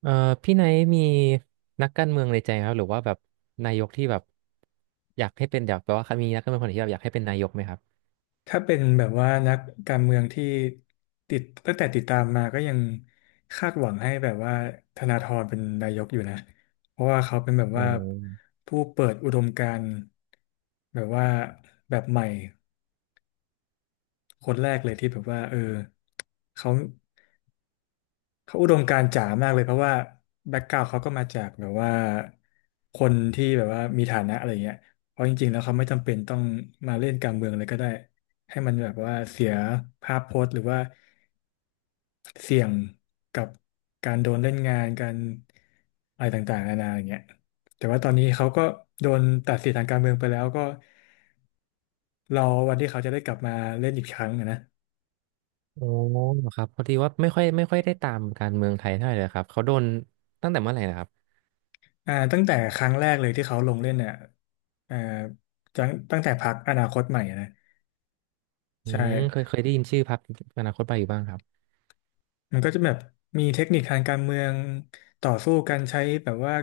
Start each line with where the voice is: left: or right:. right: เอ่อพี่ไนท์มีนักการเมืองในใจไหมครับหรือว่าแบบนายกที่แบบอยากให้เป็นอยากแปลว่ามีนักการเมืองคนไหนที่แบบอยากให้เป็นนายกไหมครับ
left: ถ้าเป็นแบบว่านักการเมืองที่ตั้งแต่ติดตามมาก็ยังคาดหวังให้แบบว่าธนาธรเป็นนายกอยู่นะเพราะว่าเขาเป็นแบบ
right: โอ
left: ว่า
right: ้
left: ผู้เปิดอุดมการณ์แบบว่าแบบใหม่คนแรกเลยที่แบบว่าเออเขาเขาอุดมการณ์จ๋ามากเลยเพราะว่าแบ็กกราวด์เขาก็มาจากแบบว่าคนที่แบบว่ามีฐานะอะไรเงี้ยเพราะจริงๆแล้วเขาไม่จำเป็นต้องมาเล่นการเมืองเลยก็ได้ให้มันแบบว่าเสียภาพพจน์หรือว่า เสี่ยงกับการโดนเล่นงานการอะไรต่างๆนานาอย่างเงี้ยแต่ว่าตอนนี้เขาก็โดนตัดสิทธิ์ทางการเมืองไปแล้วก็รอวันที่เขาจะได้กลับมาเล่นอีกครั้งอะนะ
right: โอ้ครับพอดีว่าไม่ค่อยได้ตามการเมืองไทยเท่าไหร่เลยครับเขาโดนตั้งแต่เมื่อไหร่นะครับ
left: ตั้งแต่ครั้งแรกเลยที่เขาลงเล่นเนี่ยอ่าตั้งแต่พรรคอนาคตใหม่อะนะ
right: อื
left: ใช่
right: มเคยได้ยินชื่อพรรคอนาคตใหม่อยู่บ้างครับ
left: มันก็จะแบบมีเทคนิคทางการเมืองต่อสู้กันใช้แบบว่า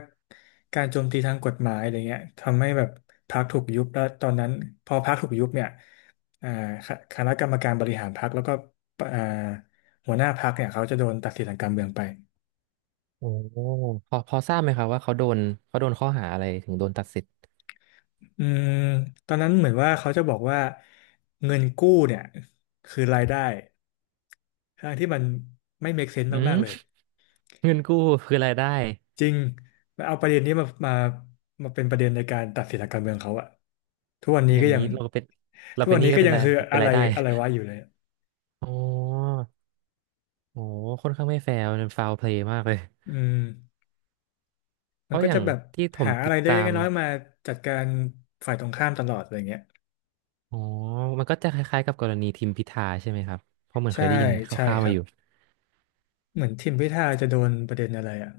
left: การโจมตีทางกฎหมายอะไรเงี้ยทำให้แบบพรรคถูกยุบแล้วตอนนั้นพอพรรคถูกยุบเนี่ยอ่าคคณะกรรมการบริหารพรรคแล้วก็อ่าหัวหน้าพรรคเนี่ยเขาจะโดนตัดสิทธิ์ทางการเมืองไป
right: โอ้พอทราบไหมครับว่าเขาโดนเขาโดนข้อหาอะไรถึงโดนตัดสิทธิ์
left: อืมตอนนั้นเหมือนว่าเขาจะบอกว่าเงินกู้เนี่ยคือรายได้ทางที่มันไม่ make sense
right: อืม
left: มากๆเลย
right: เงินกู้คือรายได้
left: จริงแล้วเอาประเด็นนี้มาเป็นประเด็นในการตัดสินทางการเมืองเขาอะ ทุกวันนี้
right: อย่า
left: ก็
right: ง
left: ยัง
right: นี้เราเป็นเรา
left: ทุก
right: เป็
left: วั
right: น
left: น
right: หนี้
left: นี้
right: ก็
left: ก็
right: เป็น
left: ยัง
right: ราย
left: คือ
right: เป็
left: อะ
right: น
left: ไร
right: รายได้
left: อะไรวะอยู่เลยอะ
right: อ๋อ โอ้ค่อนข้างไม่แฟร์มันฟาวเพลย์มากเลย
left: อืม
right: เพ
left: มัน
right: ราะ
left: ก็
right: อ
left: จะ
right: ย่าง
left: แบบ
right: ที่ผม
left: หาอะ
right: ติ
left: ไร
right: ดตา
left: เล็กๆ
right: ม
left: น้อยๆมาจัดการฝ่ายตรงข้ามตลอดอะไรเงี้ย
right: อ๋อมันก็จะคล้ายๆกับกรณีทิมพิธาใช่ไหมครับ เพราะเหมือนเค
left: ใช่
right: ยได้ยินค
left: ใช่
right: ร่าว
left: ค
right: ๆมา
left: รับ
right: อยู่
left: เหมือนทิมพิธาจะโดนประเด็นอะไรอ่ะ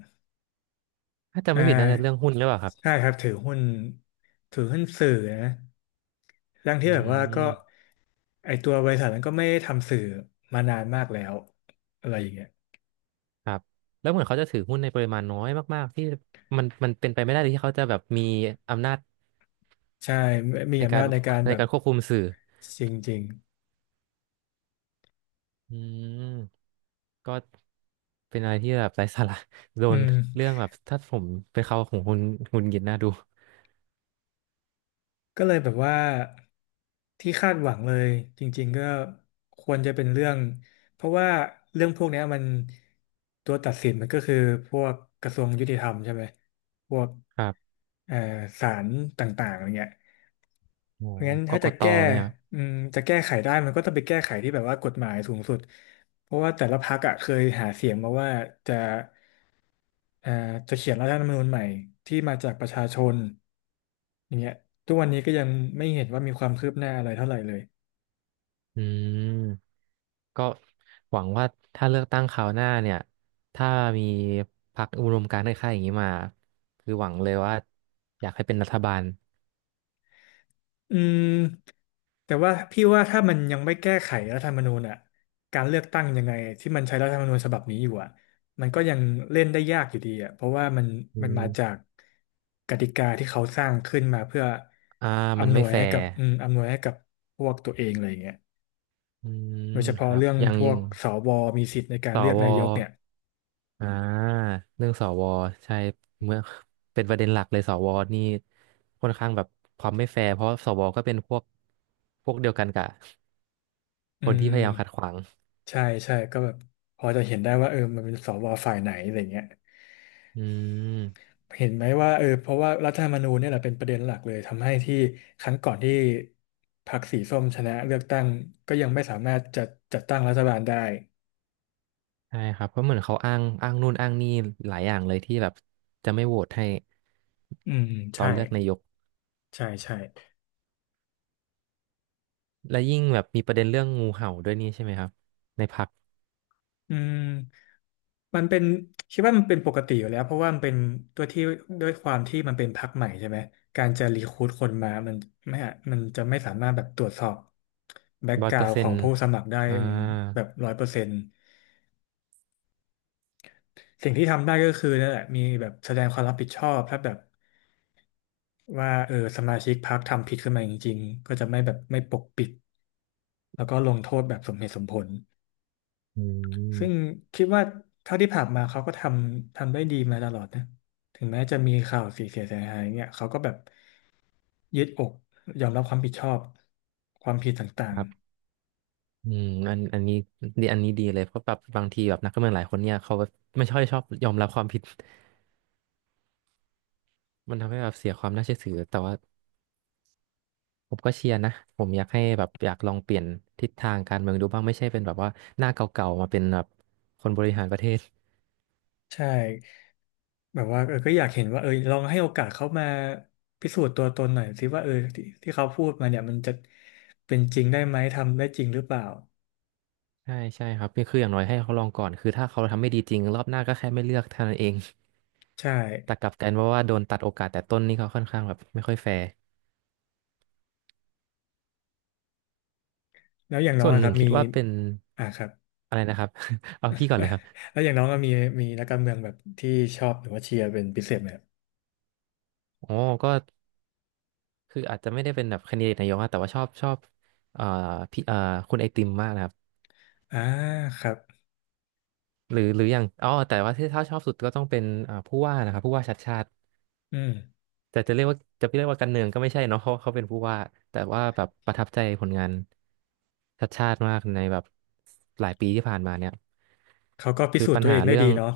right: ถ้าจำ
left: อ่
right: ไม่ผิดน่าจะเรื่อง
left: า
right: หุ้นหรือเปล่าครับ
left: ใช่ครับถือหุ้นสื่อนะทั้งที่
right: อื
left: แบบว่าก็
right: ม
left: ไอตัวบริษัทนั้นก็ไม่ได้ทำสื่อมานานมากแล้วอะไรอย่างเงี้ย
right: ครับ แล้วเหมือนเขาจะถือหุ้นในปริมาณน้อยมากๆที่มันเป็นไปไม่ได้เลยที่เขาจะแบบมีอำนาจ
left: ใช่มี
right: ใน
left: อำ
right: การ
left: นาจในการ
right: ใน
left: แบบ
right: การควบคุมสื่อ
left: จริง
right: อืมก็เป็นอะไรที่แบบไร้สาระโด
left: ๆอื
right: น
left: ม
right: เรื่องแบบถ้าผมเป็นเขาของคุณคุณหงุดหงิดน่าดู
left: ก็เลยแบบว่าที่คาดหวังเลยจริงๆก็ควรจะเป็นเรื่องเพราะว่าเรื่องพวกเนี้ยมันตัวตัดสินมันก็คือพวกกระทรวงยุติธรรมใช่ไหมพวก
right: ครับ
left: เอ่อศาลต่างๆอะไรเงี้ย
right: โอ้
left: เพราะงั้น
right: ก
left: ถ้า
right: ก
left: จะ
right: ต
left: แก้
right: ไหมครับ
left: อืมจะแก้ไขได้มันก็ต้องไปแก้ไขที่แบบว่ากฎหมายสูงสุดเพราะว่าแต่ละพรรคอะเคยหาเสียงมาว่าจะเอ่อจะเขียนรัฐธรรมนูญใหม่ที่มาจากประชาชนอย่างเงี้ยทุกวันนี้ก็ยังไม่เห็นว่ามีความคืบหน้าอะไรเท่าไหร่เลย
right: อืม ก็หวังว่าถ้าเลือกตั้งคราวหน้าเนี่ยถ้ามีพรรคอุดมการณ์คล้ายๆอย่างนี้มาคือหวังเลยว่าอยากให้เป็นรัฐบาล
left: อืมแต่ว่าพี่ว่าถ้ามันยังไม่แก้ไขรัฐธรรมนูญอ่ะการเลือกตั้งยังไงที่มันใช้รัฐธรรมนูญฉบับนี้อยู่อ่ะมันก็ยังเล่นได้ยากอยู่ดีอ่ะเพราะว่ามัน
right: อื
left: มันมา
right: ม
left: จากกติกาที่เขาสร้างขึ้นมาเพื่อ
right: อ่ามัน
left: อำน
right: ไม่
left: วย
right: แฟ
left: ให้กั
right: ร์
left: บอำนวยให้กับพวกตัวเองเลยอย่างเงี้ย
right: อืม
left: โดยเฉ
right: ค
left: พาะ
right: รับ
left: เรื่อง
right: อย่าง
left: พว
right: ยิ
left: ก
right: ง
left: สวมีสิทธิ์ในการ
right: ส
left: เลือกนายกเนี่
right: ว
left: ย
right: อ่าเรื่องสวใช่เมื่อเป็นประเด็นหลักเลยสวนี่ค่อนข้างแบบความไม่แฟร์เพราะสวก็เป็นพวกเดียวกันกับ
left: อื
right: คนที่พยายามขัดข
left: ม
right: วาง
left: ใช่ใช่ก็แบบพอจะเห็นได้ว่าเออมันเป็นสวฝ่ายไหนอะไรเงี้ย
right: อืม
left: เห็นไหมว่าเออเพราะว่ารัฐธรรมนูญเนี่ยแหละเป็นประเด็นหลักเลยทำให้ที่ครั้งก่อนที่พรรคสีส้มชนะเลือกตั้งก็ยังไม่สามารถจัดตั้งรัฐบาลได้
right: ใช่ครับเพราะเหมือนเขาอ้างอ้างนู่นอ้างนี่หลายอย่างเลยที่แบบจะไม่โหวตให้
left: อืม
right: ตอ
left: ใช่
right: นเลือกนายก
left: ใช่ใช่
right: และยิ่งแบบมีประเด็นเรื่องงูเห่าด้วยนี่ใช่ไหมครับในพรรค
left: อืมมันเป็นคิดว่ามันเป็นปกติอยู่แล้วเพราะว่ามันเป็นตัวที่ด้วยความที่มันเป็นพรรคใหม่ใช่ไหมการจะรีครูทคนมามันไม่อะมันจะไม่สามารถแบบตรวจสอบแบ็ก
right: ร้อ
left: ก
right: ย
left: รา
right: เปอ
left: ว
right: ร์
left: n d
right: เซ็
left: ขอ
right: น
left: ง
right: ต์
left: ผู้สมัครได้
right: อ่า
left: แบบ100% สิ่งที่ทำได้ก็คือนั่นแหละมีแบบแสดงความรับผิดชอบถ้าแบบว่าเออสมาชิกพรรคทำผิดขึ้นมาจริงๆก็จะไม่แบบไม่ปกปิดแล้วก็ลงโทษแบบสมเหตุสมผล
right: อื
left: ซึ่ง
right: ม
left: คิดว่าเท่าที่ผ่านมาเขาก็ทำได้ดีมาตลอดนะถึงแม้จะมีข่าวเสียหายเนี่ยเขาก็แบบยืดอกยอมรับความผิดชอบความผิดต่า
right: ค
left: ง
right: รั
left: ๆ
right: บอืมอันนี้ดีอันนี้ดีเลยเพราะแบบบางทีแบบนักการเมืองหลายคนเนี่ยเขาไม่ค่อยชอบยอมรับความผิด มันทำให้แบบเสียความน่าเชื่อถือแต่ว่าผมก็เชียร์นะผมอยากให้แบบอยากลองเปลี่ยนทิศทางการเมืองดูบ้างไม่ใช่เป็นแบบว่าหน้าเก่าๆมาเป็นแบบคนบริหารประเทศ
left: ใช่แบบว่าเออก็อยากเห็นว่าเออลองให้โอกาสเขามาพิสูจน์ตัวตนหน่อยสิว่าเออที่เขาพูดมาเนี่ยมันจะเป็นจริงได้ไหมทำได้จริงหรือเปล่า
right: ใช่ใช่ครับนี่คืออย่างน้อยให้เขาลองก่อนคือถ้าเขาทำไม่ดีจริงรอบหน้าก็แค่ไม่เลือกเท่านั้นเอง
left: ใช่
right: แต่กลับกันว่าโดนตัดโอกาสแต่ต้นนี่เขาค่อนข้างแบบไม่ค่อยแฟร์
left: แล้วอย่างน้อ
right: ส่
left: ง
right: วน
left: อะ
right: ห
left: ครั
right: นึ่ง
left: บ
right: คิ
left: มี
right: ดว่าเป็น
left: อ่าครับ
right: อะไรนะครับ เอาพี่ก่อนเลยครับ
left: แล้วอย่างน้องก็มีนักการเมืองแบบที่ชอบหรือว่าเชียร์เป็นพิเศษไหมครับ
right: อ๋อก็คืออาจจะไม่ได้เป็นแบบแคนดิเดตนายกอะแต่ว่าชอบชอบเอ่อพี่คุณไอติมมากนะครับ
left: อ่าครับ
right: หรือหรืออย่างอ๋อแต่ว่าที่ถ้าชอบสุดก็ต้องเป็นอ่าผู้ว่านะครับผู้ว่าชัดชาติ
left: อืม
right: แต่จะเรียกว่าการเมืองก็ไม่ใช่เนาะเพราะเขาเป็นผู้ว่าแต่ว่าแบบประทับใจผลงานชัดชาติมากในแบบหลายปีที่ผ่านมาเนี่ย
left: เขาก็พิ
right: คือ
left: สูจ
right: ปั
left: น์
right: ญ
left: ตัวเอ
right: หา
left: งได้
right: เรื่อ
left: ดี
right: ง
left: เนาะ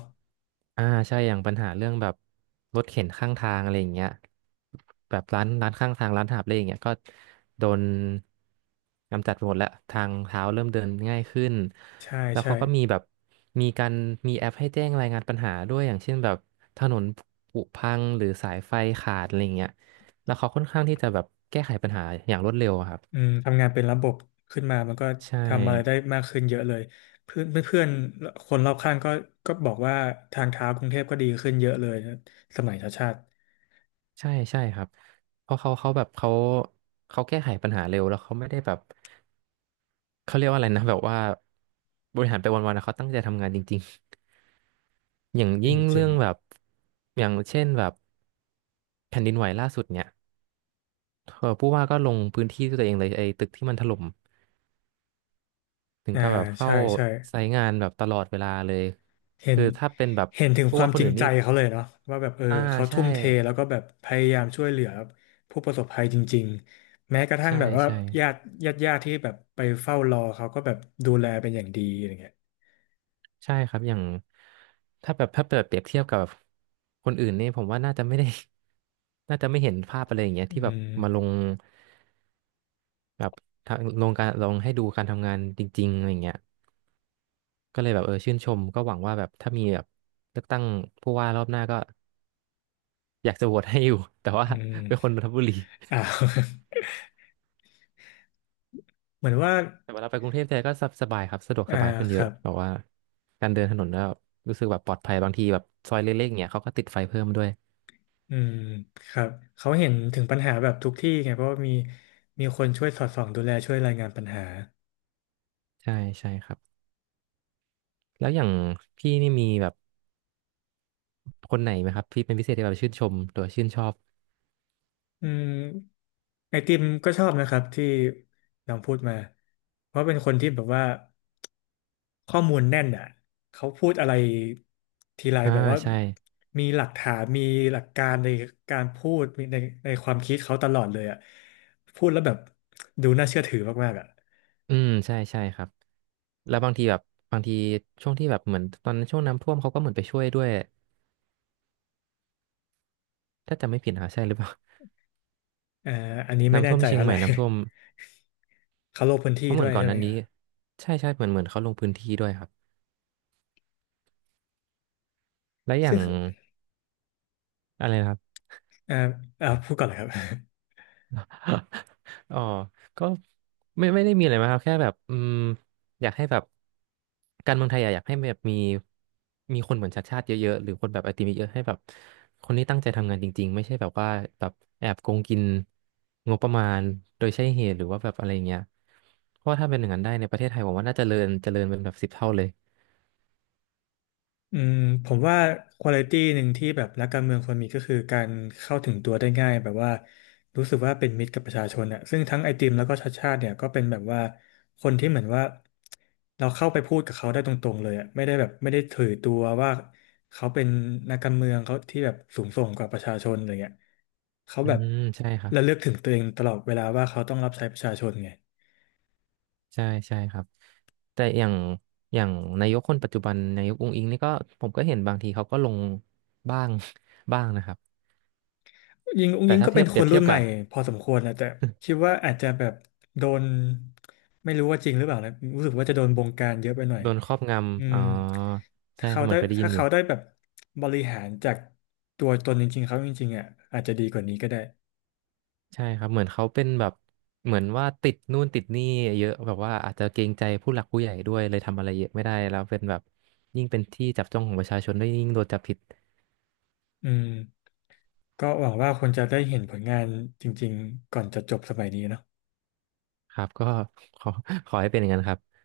right: อ่าใช่อย่างปัญหาเรื่องแบบรถเข็นข้างทางอะไรอย่างเงี้ยแบบร้านข้างทางร้านหาบเร่อย่างเงี้ยก็โดนกำจัดไปหมดแล้วทางเท้าเริ่มเดินง่ายขึ้น
left: ใช่
right: แล้ว
left: ใช่
right: เขาก็มีแบบมีการมีแอปให้แจ้งรายงานปัญหาด้วยอย่างเช่นแบบถนนผุพังหรือสายไฟขาดอะไรเงี้ยแล้วเขาค่อนข้างที่จะแบบแก้ไขปัญหาอย่างรวดเร็วอะครับ
left: อืมทำงานเป็นระบบขึ้นมามันก็
right: ใช่
left: ทำอะไรได้มากขึ้นเยอะเลยเพื่อนเพื่อนๆคนรอบข้างก็บอกว่าทางเท้ากรุงเทพก็ดีขึ้นเยอะเลยนะสมัยชาติชาติ
right: ใช่ใช่ครับเพราะเขาแก้ไขปัญหาเร็วแล้วเขาไม่ได้แบบเขาเรียกว่าอะไรนะแบบว่าบริหารไปวันๆนะเขาตั้งใจทำงานจริงๆ อย่างยิ่ง
left: จริ
right: เรื่
left: ง
right: องแบบอย่างเช่นแบบแผ่นดินไหวล่าสุดเนี่ยเออผู้ว่าก็ลงพื้นที่ด้วยตัวเองเลยไอ้ตึกที่มันถล่ม ถึ
left: ๆ
right: ง
left: อ่า
right: กับแบบเฝ้า
left: ใช่ใช่
right: ไซต์งานแบบตลอดเวลาเลย
left: เห็น
right: คือถ้าเป็นแบบ
left: เห็นถึง
right: พว
left: ค
right: ก
left: วา
right: ว่า
left: ม
right: ค
left: จ
right: น
left: ริง
right: อื่น
left: ใจ
right: นี่
left: เขาเลยเนาะว่าแบบเออ
right: อ่า
left: เขา
right: ใช่
left: ทุ่มเทแล้วก็แบบพยายามช่วยเหลือผู้ประสบภัยจริงๆแม้กระทั่ง
right: ใช่
left: แบบว่า
right: ใช่
left: ญาติญาติที่แบบไปเฝ้ารอเขาก็แบบดูแลเป็นอย่างดีอะไรเงี้ย
right: ใช่ครับ อย่างถ้าแบบถ้าเปรียบเทียบกับคนอื่นนี่ผมว่าน่าจะไม่ได้ น่าจะไม่เห็นภาพอะไรอย่างเงี้ย
left: อื
right: ที่แบบ
left: ม
right: มาลงแบบทางลงการลงให้ดูการทำงานจริงๆอะไรอย่างเงี้ยก็เลยแบบเออชื่นชมก็หวังว่าแบบถ้ามีแบบเลือกตั้งผู้ว่ารอบหน้าก็อยากจะโหวตให้อยู่ แต่ว่า
left: อื
right: เป็นค
left: ม
right: นนนทบุรี
left: อ่า เหมือนว่า
right: แต่เวลาไปกรุงเทพแท้ก็สบายครับสะดวก
left: อ่า
right: สบายขึ้น
left: ค
right: เย
left: รั
right: อะ
left: บ
right: แบบว่าการเดินถนนแล้วรู้สึกแบบปลอดภัยบางทีแบบซอยเล็กๆเนี่ยเขาก็ติดไฟเพิ่มด้วย
left: อืมครับเขาเห็นถึงปัญหาแบบทุกที่ไงเพราะว่ามีคนช่วยสอดส่องดูแลช่วยรายงานปัญหา
right: ใช่ใช่ครับแล้วอย่างพี่นี่มีแบบคนไหนไหมครับที่เป็นพิเศษที่แบบชื่นชมหรือว่าชื่นชอบ
left: อืมไอติมก็ชอบนะครับที่น้องพูดมาเพราะเป็นคนที่แบบว่าข้อมูลแน่นอ่ะเขาพูดอะไรทีไร
right: อ่า
left: แบบว่า
right: ใช่
left: มีหลักฐานมีหลักการในการพูดมีในความคิดเขาตลอดเลยอ่ะพูดแล้วแบบดูน่าเชื่อถือมากๆอ่ะ
right: อืมใช่ใช่ครับแล้วบางทีแบบบางทีช่วงที่แบบเหมือนตอนนั้นช่วงน้ำท่วมเขาก็เหมือนไปช่วยด้วยถ้าจำไม่ผิดนะใช่หรือเปล่า
left: เอ่ออันนี้ ไม่
right: น้ำ
left: แน่
right: ท่วม
left: ใจ
right: เชียง
left: เท่า
right: ให
left: ไห
right: ม่
left: ร่
right: น้ำท่วม
left: เขาลงพื้น
right: เพ
left: ที่
right: ราะเหมื
left: ด้
right: อ
left: ว
right: น
left: ย
right: ก่อน
left: ใช่
right: ห
left: ไหม
right: นั้น
left: ค
right: นี้
left: รับ
right: ใช่ใช่เหมือนเขาลงพื้นที่ด้วยครับและอย่างอะไรนะครับ
left: อ่าอ่าพูดก่อนเลยครับ
right: อ๋อก็ไม่ได้มีอะไรมากครับแค่แบบอยากให้แบบการเมืองไทยอะอยากให้แบบมีคนเหมือนชาติชาติเยอะๆหรือคนแบบไอติมเยอะๆให้แบบคนที่ตั้งใจทำงานจริงๆไม่ใช่แบบว่าแบบแอบโกงกินงบประมาณโดยใช่เหตุหรือว่าแบบอะไรเงี้ยเพราะว่าถ้าเป็นอย่างนั้นได้ในประเทศไทยผมว่าน่าจะเจริญเจริญเป็นแบบสิบเท่าเลย
left: อืมผมว่าคุณภาพหนึ่งที่แบบนักการเมืองควรมีก็คือการเข้าถึงตัวได้ง่ายแบบว่ารู้สึกว่าเป็นมิตรกับประชาชนอ่ะซึ่งทั้งไอติมแล้วก็ชาติชาติเนี่ยก็เป็นแบบว่าคนที่เหมือนว่าเราเข้าไปพูดกับเขาได้ตรงๆเลยอ่ะไม่ได้แบบไม่ได้ถือตัวว่าเขาเป็นนักการเมืองเขาที่แบบสูงส่งกว่าประชาชนอะไรเงี้ยเขา
right: อื
left: แบบ
right: มใช่ครับ
left: ระลึกถึงตัวเองตลอดเวลาว่าเขาต้องรับใช้ประชาชนไง
right: ใช่ใช่ครับแต่อย่างอย่างนายกคนปัจจุบันนายกอุ๊งอิ๊งนี่ก็ผมก็เห็นบางทีเขาก็ลงบ้าง บ้างนะครับ
left: ยิงอุ้ง
right: แต่
left: ยิง
right: ถ้า
left: ก็
right: เที
left: เป็
right: ย
left: น
right: บเป
left: ค
right: รี
left: น
right: ยบเที
left: รุ่
right: ย
left: น
right: บ
left: ให
right: กั
left: ม่
right: บ
left: พอสมควรนะแต่คิด ว่าอาจจะแบบโดนไม่รู้ว่าจริงหรือเปล่านะรู้สึกว่าจะโดนบงการเยอะไปหน่อย
right: โดนครอบง
left: อื
right: ำอ๋
left: ม
right: อ
left: ถ้า
right: ใช่ค
left: เขา
right: รับเหมื
left: ได้
right: อนเคยได้ยิ
left: ถ้า
right: นอยู่
left: เขาได้แบบบริหารจากตัวตนจริงๆเขาจริงๆอ่ะอาจจะดีกว่านี้ก็ได้
right: ใช่ครับเหมือนเขาเป็นแบบเหมือนว่าติดนู่นติดนี่เยอะแบบว่าอาจจะเกรงใจผู้หลักผู้ใหญ่ด้วยเลยทำอะไรเยอะไม่ได้แล้วเป็นแบบยิ่งเป็นที่จับจ้องของประชาชนด้วยยิ่งโดนจับผิด
left: อืมก็หวังว่าคนจะได้เห็นผลงานจริงๆก่อนจะจบสมัยนี้เนอะ
right: ครับก็ ขอขอให้เป็นอย่างนั้นครับ